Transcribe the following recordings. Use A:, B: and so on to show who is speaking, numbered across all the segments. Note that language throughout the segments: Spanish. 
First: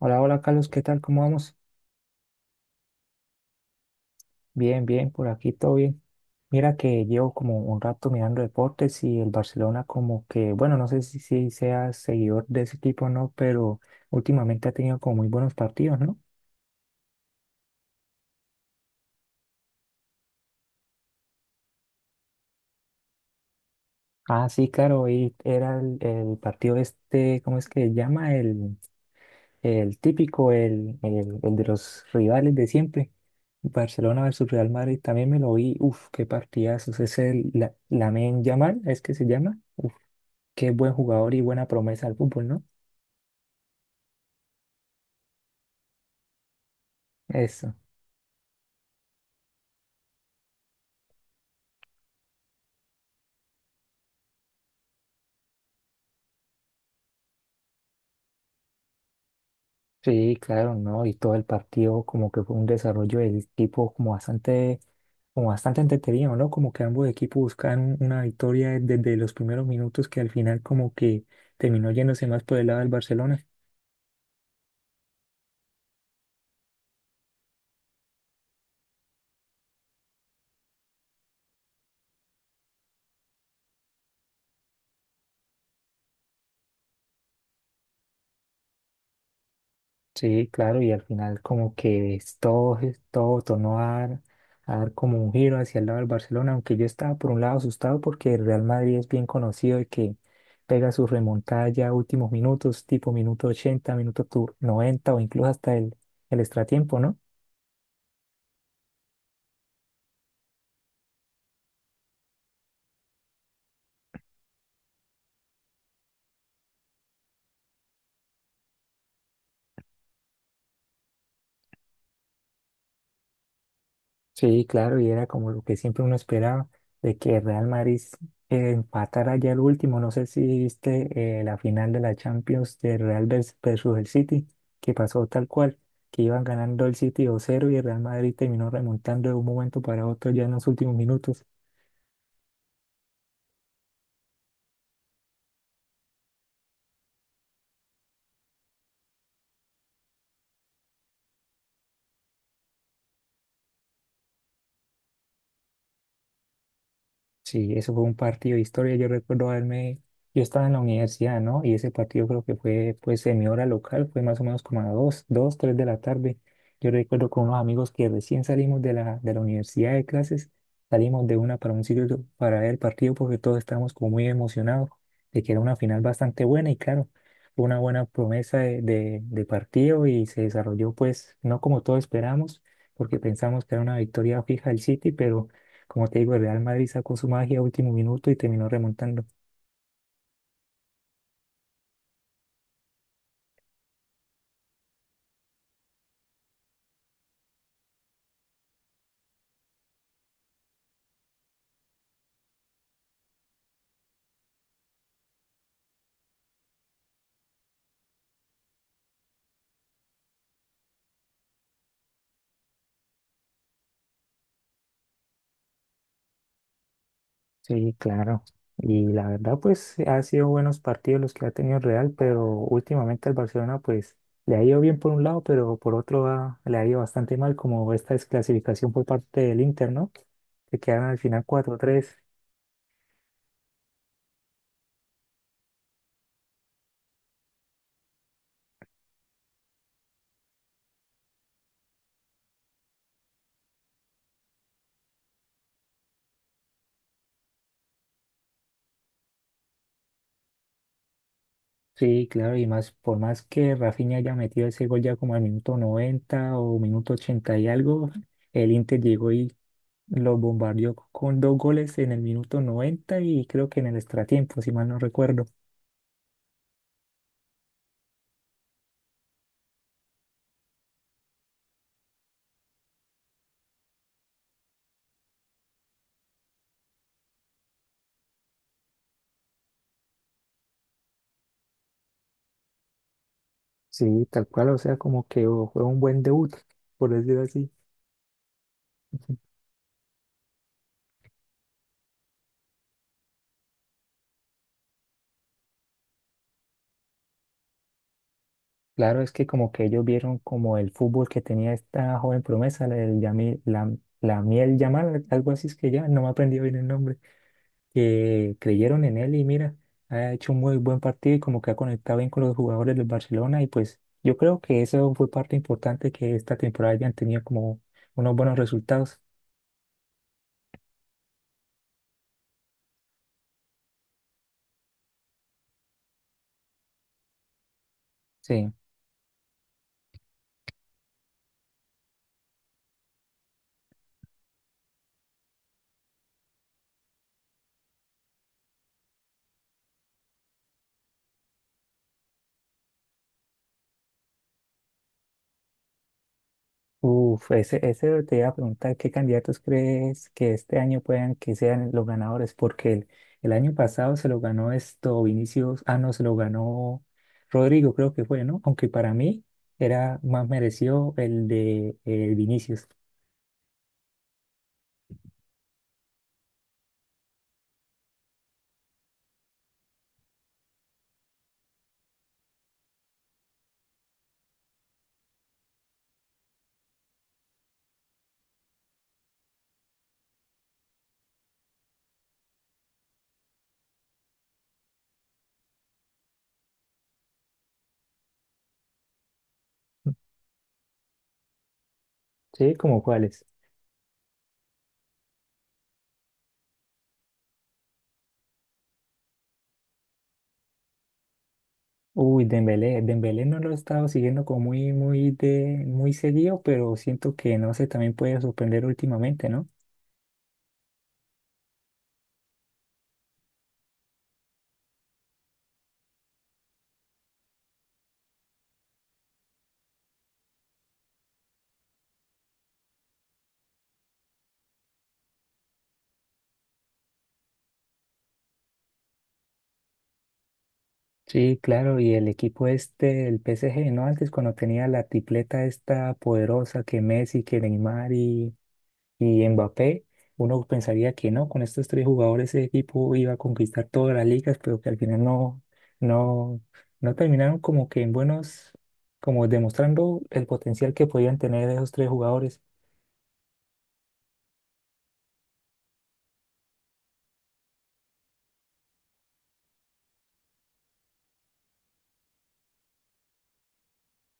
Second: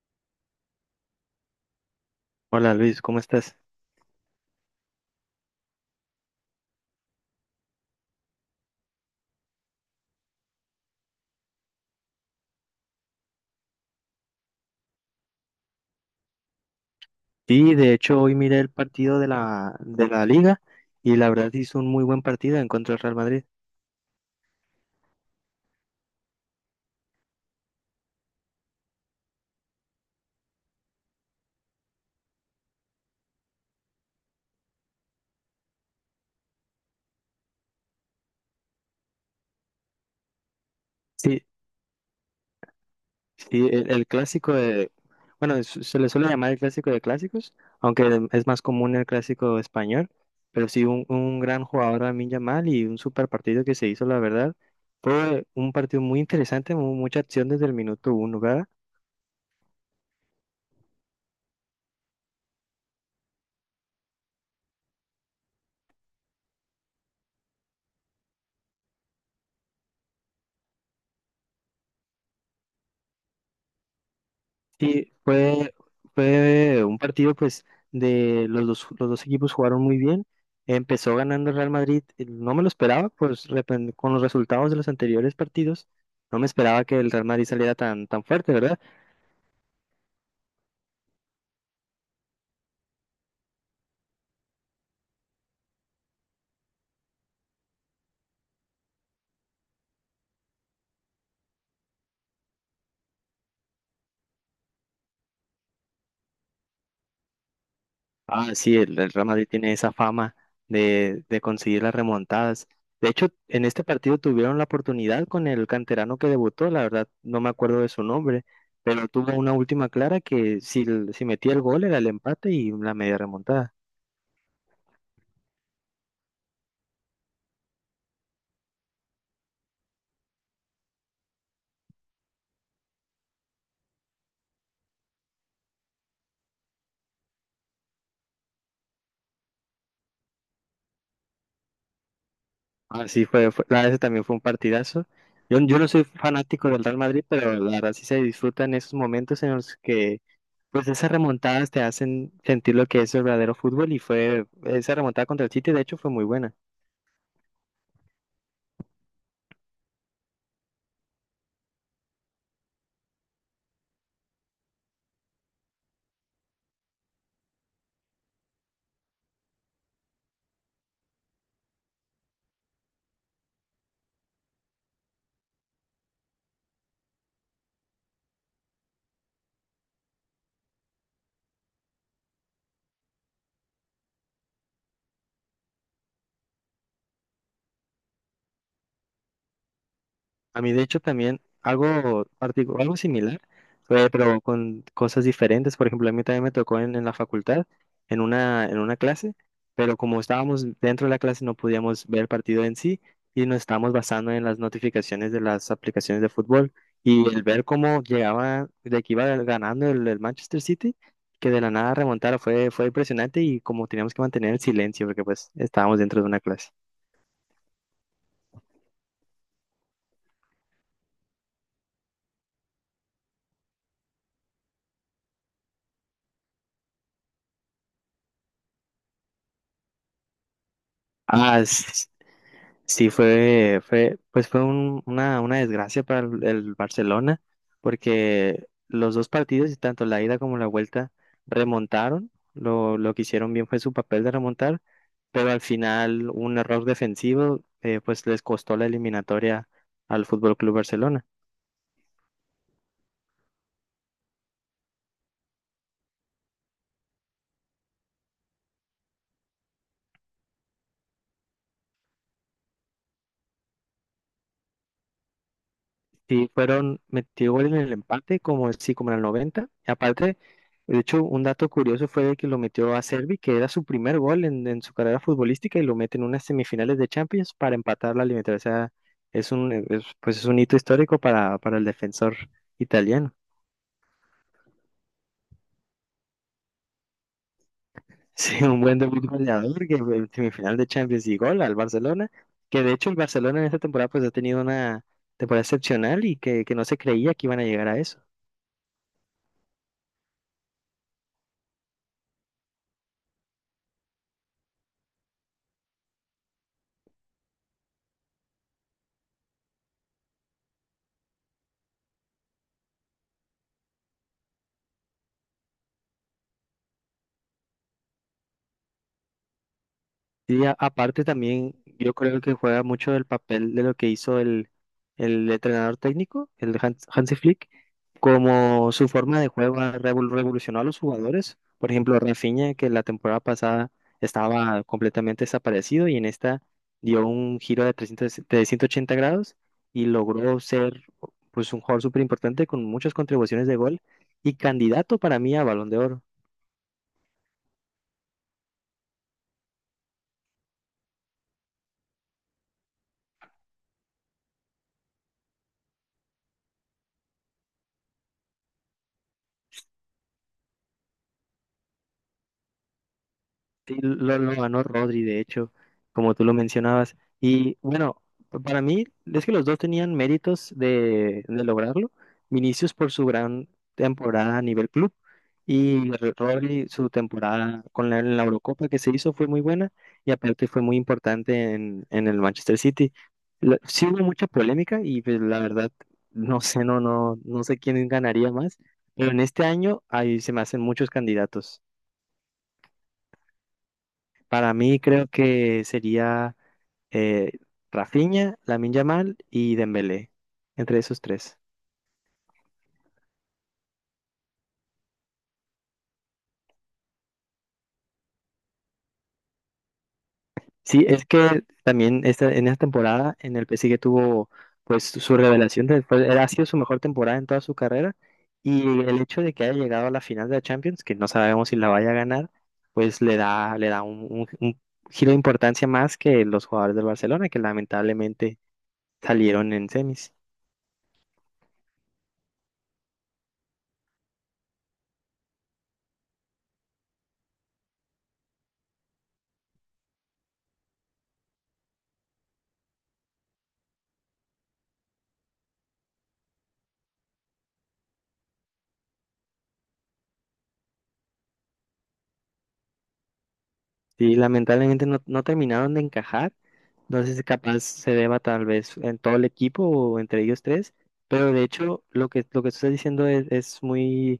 A: Hola, hola Carlos, ¿qué tal? ¿Cómo vamos?
B: Hola Luis, ¿cómo estás?
A: Bien, bien, por aquí todo bien. Mira que llevo como un rato mirando deportes y el Barcelona como que, bueno, no sé si sea seguidor de ese equipo o no, pero últimamente ha tenido como muy buenos partidos, ¿no?
B: Sí, de hecho hoy miré el partido de la liga y la verdad hizo un muy buen partido en contra del Real Madrid.
A: Ah, sí, claro, y era el partido este, ¿cómo es que se llama? El típico, el de los rivales de siempre. Barcelona versus Real Madrid, también me lo vi, uf, qué partidazos, es el la, Lamine Yamal, es que se llama. Qué buen jugador y
B: Sí,
A: buena promesa al fútbol, ¿no?
B: sí, el clásico de, bueno, se le suele llamar el clásico de clásicos,
A: Eso.
B: aunque es más común el clásico español, pero sí un gran jugador Lamine Yamal y un super partido que se hizo, la verdad. Fue un partido muy interesante, mucha acción desde el minuto uno, ¿verdad?
A: Sí, claro, ¿no? Y todo el partido como que fue un desarrollo del equipo como bastante entretenido, ¿no? Como que ambos equipos buscaban una victoria desde los primeros minutos que al final como que terminó yéndose más por el lado del Barcelona.
B: Sí, fue un partido pues de los dos equipos jugaron muy bien. Empezó ganando el Real Madrid, no me lo esperaba, pues con los resultados de los anteriores partidos, no me esperaba que el Real Madrid saliera tan fuerte, ¿verdad?
A: Sí, claro, y al final como que es todo tornó a dar como un giro hacia el lado del Barcelona, aunque yo estaba por un lado asustado porque el Real Madrid es bien conocido de que pega su remontada ya a últimos minutos, tipo minuto 80, 90 o incluso hasta el extratiempo, ¿no?
B: Ah, sí, el Real Madrid tiene esa fama de conseguir las remontadas. De hecho, en este partido tuvieron la oportunidad con el canterano que debutó, la verdad no me acuerdo de su nombre, pero tuvo una última clara que si metía el gol era el empate y la media remontada.
A: Sí, claro, y era como lo que siempre uno esperaba, de que Real Madrid empatara ya el último. No sé si viste la final de la Champions de versus el City, que pasó tal cual, que iban ganando el City dos cero y el Real Madrid terminó remontando de un momento para otro ya en los últimos minutos.
B: Ah, sí, la verdad ese también fue un partidazo. Yo no soy fanático del Real Madrid, pero la verdad sí se disfrutan esos momentos en los que pues esas remontadas te hacen sentir lo que es el verdadero fútbol y fue esa remontada contra el City, de hecho, fue muy buena.
A: Sí, eso fue un partido de historia. Yo recuerdo haberme, yo estaba en la universidad, ¿no? Y ese partido creo que fue, pues, en mi hora local, fue más o menos como a dos, dos, tres de la tarde. Yo recuerdo con unos amigos que recién salimos de la universidad de clases, salimos de una para un sitio para ver el partido porque todos estábamos como muy emocionados de que era una final bastante buena y claro, fue una buena promesa de partido y se desarrolló, pues, no como todos esperamos, porque pensamos que era una victoria fija del City, pero como te digo, el Real Madrid sacó su magia a último minuto y terminó remontando.
B: A mí, de hecho, también algo, algo similar, fue, pero con cosas diferentes. Por ejemplo, a mí también me tocó en la facultad, en en una clase, pero como estábamos dentro de la clase no podíamos ver el partido en sí y nos estábamos basando en las notificaciones de las aplicaciones de fútbol y el ver cómo llegaba, de que iba ganando el Manchester City, que de la nada remontara, fue impresionante y como teníamos que mantener el silencio porque pues estábamos dentro de una clase.
A: Sí, claro. Y la verdad, pues ha sido buenos partidos los que ha tenido el Real, pero últimamente al Barcelona, pues le ha ido bien por un lado, pero por otro le ha ido bastante mal, como esta desclasificación por parte del Inter, ¿no? Que quedaron al final
B: Ah,
A: cuatro tres.
B: sí, pues fue una desgracia para el Barcelona, porque los dos partidos, y tanto la ida como la vuelta, remontaron. Lo que hicieron bien fue su papel de remontar, pero al final un error defensivo, pues les costó la eliminatoria al Fútbol Club Barcelona.
A: Sí, claro, y más, por más que Rafinha haya metido ese gol ya como al minuto 90 o minuto 80 y algo, el Inter llegó y lo bombardeó con dos goles en el minuto 90 y creo que en el extratiempo, si mal no recuerdo.
B: Sí, fueron, metió gol en el empate, como sí, como en el 90. Y aparte, de hecho, un dato curioso fue de que lo metió a Servi, que era su primer gol en su carrera futbolística, y lo mete en unas semifinales de Champions para empatar la eliminatoria. O sea, es un, pues es un hito histórico para el defensor italiano.
A: Sí, tal cual, o sea, como que oh, fue un buen debut, por decirlo así.
B: Sí, un buen debut goleador que en semifinal de Champions y gol al Barcelona, que de hecho el Barcelona en esta temporada pues ha tenido una temporada excepcional y que no se creía que iban a llegar a eso.
A: Claro, es que como que ellos vieron como el fútbol que tenía esta joven promesa, la del Yamil, la, la Miel Yamal, algo así es que ya, no me he aprendido bien el nombre. Que creyeron en él y mira, ha hecho un muy buen partido y como que ha conectado bien con los jugadores del Barcelona y pues yo creo que eso fue parte importante que esta temporada hayan tenido como unos buenos resultados.
B: Y aparte también yo creo que juega mucho el papel de lo que hizo el entrenador técnico, el Hansi Flick,
A: Sí.
B: como su forma de juego ha revolucionó a los jugadores. Por ejemplo, Rafinha, que la temporada pasada estaba completamente desaparecido y en esta dio un giro de, 300 de 180 grados y logró ser pues un jugador súper importante con muchas contribuciones de gol y candidato para mí a Balón de Oro.
A: Uf, ese te iba a preguntar, ¿qué candidatos crees que este año puedan que sean los ganadores? Porque el año pasado se lo ganó esto Vinicius, ah, no, se lo ganó Rodrigo, creo que fue, ¿no? Aunque para mí era más merecido el de Vinicius.
B: Sí, lo ganó Rodri, de hecho, como tú lo mencionabas. Y bueno, para mí es que los dos tenían méritos de lograrlo. Vinicius por su gran temporada a nivel club y Rodri su temporada con la, en la Eurocopa que se hizo fue muy buena y aparte fue muy importante en el Manchester City. Sí hubo mucha polémica y pues la verdad no sé, no sé quién ganaría más, pero en este año ahí se me hacen muchos candidatos.
A: Sí, como cuáles.
B: Para mí creo que sería eh, Rafinha, Lamine Yamal y Dembélé, entre esos tres.
A: Uy, Dembélé no lo he estado siguiendo como muy, muy seguido, pero siento que no sé, también puede sorprender últimamente, ¿no?
B: Sí, es que también en esta temporada en el PSG tuvo pues su revelación, ha sido su mejor temporada en toda su carrera y el hecho de que haya llegado a la final de la Champions, que no sabemos si la vaya a ganar, pues le da un giro de importancia más que los jugadores del Barcelona, que lamentablemente salieron en semis.
A: Sí, claro, y el equipo este, el PSG, ¿no? Antes cuando tenía la tripleta esta poderosa que Messi, que Neymar y Mbappé, uno pensaría que no, con estos tres jugadores ese equipo iba a conquistar todas las ligas, pero que al final no, no terminaron como que en buenos, como demostrando el potencial que podían tener esos tres jugadores.
B: Sí, lamentablemente no, no terminaron de encajar. No sé si capaz se deba tal vez en todo el equipo o entre ellos tres, pero de hecho lo que tú estás diciendo es muy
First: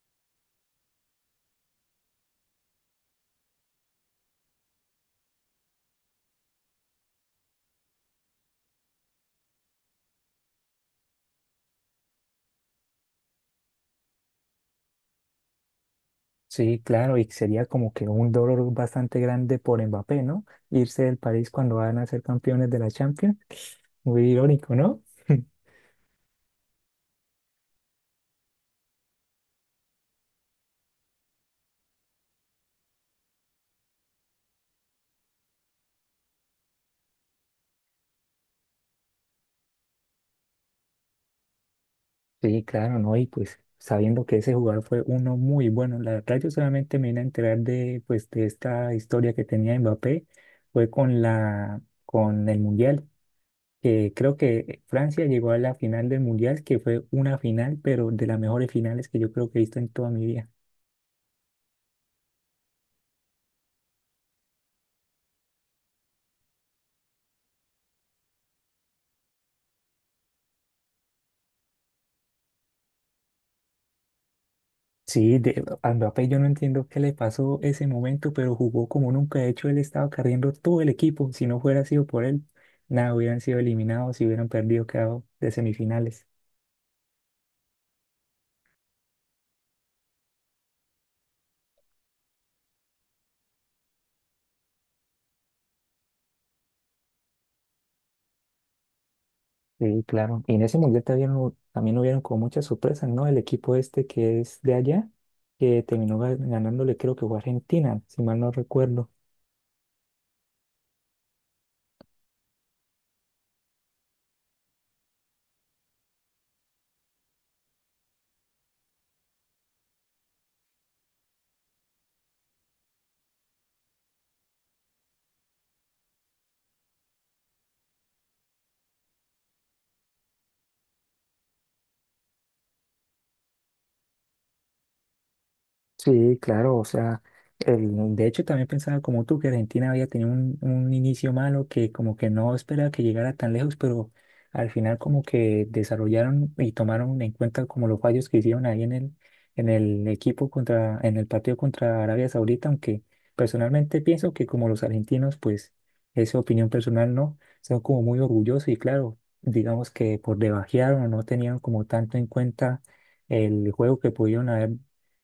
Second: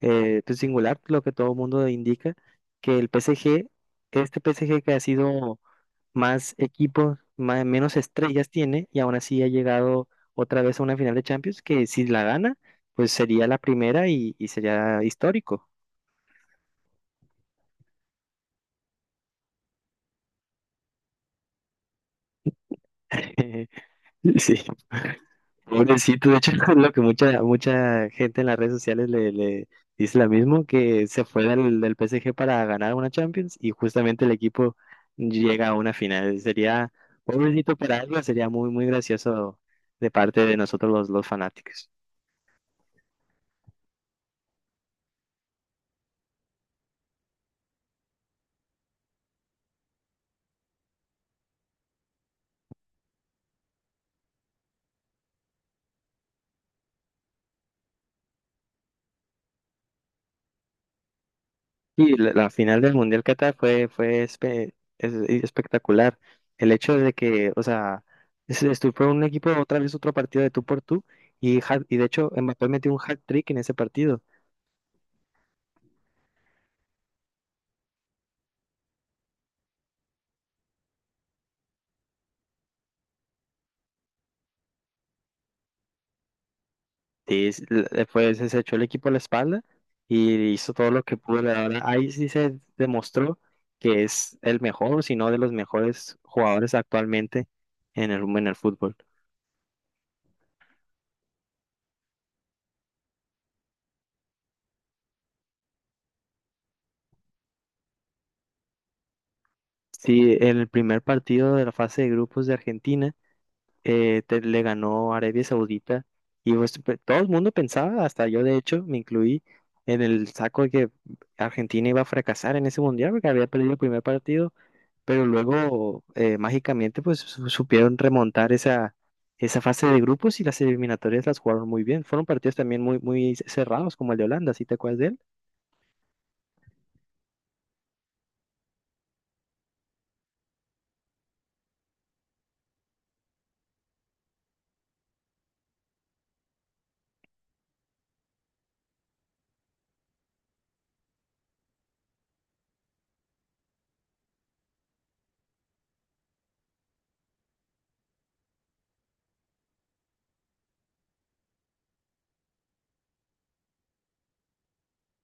B: pues, singular, lo que todo el mundo indica, que el este PSG que ha sido más equipos, menos estrellas tiene y aún así ha llegado otra vez a una final de Champions, que si la gana, pues sería la primera y sería histórico.
A: Sí, claro, y sería como que un dolor bastante grande por Mbappé, ¿no? Irse del país cuando van a ser campeones de la Champions. Muy
B: Sí.
A: irónico, ¿no?
B: Pobrecito, de hecho, es lo que mucha gente en las redes sociales le dice lo mismo, que se fue del PSG para ganar una Champions y justamente el equipo llega a una final. Sería, pobrecito para algo, sería muy gracioso de parte de nosotros los fanáticos.
A: Sí, claro, ¿no? Y pues sabiendo que ese jugador fue uno muy bueno, la verdad yo solamente me vine a enterar de, pues, de esta historia que tenía Mbappé, fue con la, con el Mundial, que creo que Francia llegó a la final del Mundial, que fue una final, pero de las mejores finales que yo creo que he visto en toda mi vida.
B: Y la final del Mundial Qatar fue espectacular. El hecho de que, o sea, se fue un equipo otra vez otro partido de tú por tú y, y de hecho Mbappé metió un hat-trick en ese partido.
A: Sí, de, a Mbappé yo no entiendo qué le pasó ese momento, pero jugó como nunca. De hecho, él estaba carriendo todo el equipo. Si no hubiera sido por él, nada, hubieran sido eliminados y hubieran perdido, quedado de semifinales.
B: Sí, después se echó el equipo a la espalda y hizo todo lo que pudo. La verdad, ahí sí se demostró que es el mejor, si no de los mejores jugadores actualmente en en el fútbol.
A: Sí, claro. Y en ese mundial también, también hubieron como muchas sorpresas, ¿no? El equipo este que es de allá, que terminó ganándole, creo que fue Argentina, si mal no recuerdo.
B: Sí, en el primer partido de la fase de grupos de Argentina le ganó Arabia Saudita y pues, todo el mundo pensaba, hasta yo de hecho me incluí en el saco de que Argentina iba a fracasar en ese mundial porque había perdido el primer partido. Pero luego mágicamente pues supieron remontar esa fase de grupos y las eliminatorias las jugaron muy bien. Fueron partidos también muy cerrados, como el de Holanda, ¿sí te acuerdas de él?
A: Sí, claro, o sea, de hecho también pensaba como tú que Argentina había tenido un inicio malo que como que no esperaba que llegara tan lejos, pero al final como que desarrollaron y tomaron en cuenta como los fallos que hicieron ahí en en el equipo contra, en el partido contra Arabia Saudita, aunque personalmente pienso que como los argentinos, pues esa opinión personal no, son como muy orgullosos y claro, digamos que por debajearon o no tenían como tanto en cuenta el juego que pudieron haber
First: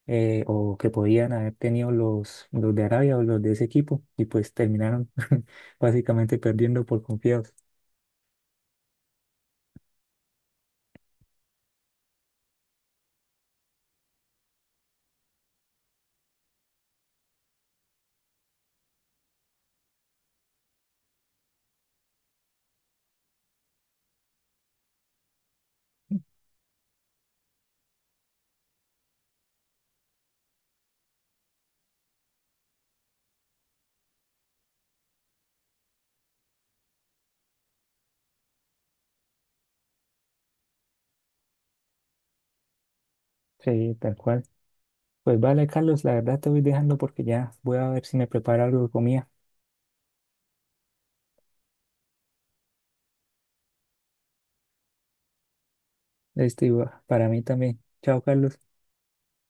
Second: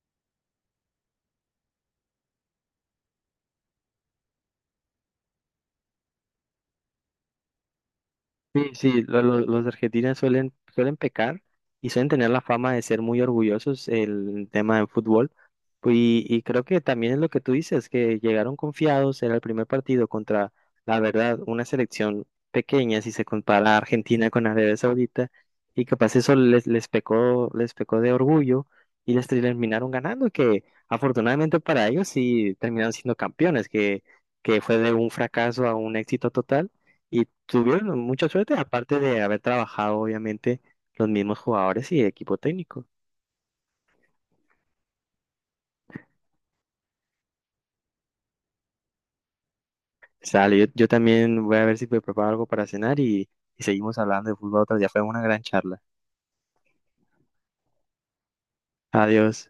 A: o que podían haber tenido los de Arabia o los de ese equipo y pues terminaron básicamente perdiendo por confiados.
B: Sí, sí, los argentinos suelen pecar y suelen tener la fama de ser muy orgullosos el tema de fútbol. Y creo que también es lo que tú dices, que llegaron confiados, era el primer partido contra, la verdad, una selección pequeña si se compara a Argentina con Arabia Saudita, y capaz eso les, les pecó de orgullo y les terminaron ganando, que afortunadamente para ellos sí terminaron siendo campeones, que fue de un fracaso a un éxito total, y tuvieron mucha suerte, aparte de haber trabajado, obviamente, los mismos jugadores y equipo técnico.
A: Sí, tal cual. Pues vale, Carlos, la verdad te voy dejando porque ya voy a ver si me preparo algo de comida.
B: Sale, yo también voy a ver si me preparo algo para cenar y seguimos hablando de fútbol otro día. Fue una gran charla.
A: Este, y para mí también. Chao, Carlos.
B: Adiós.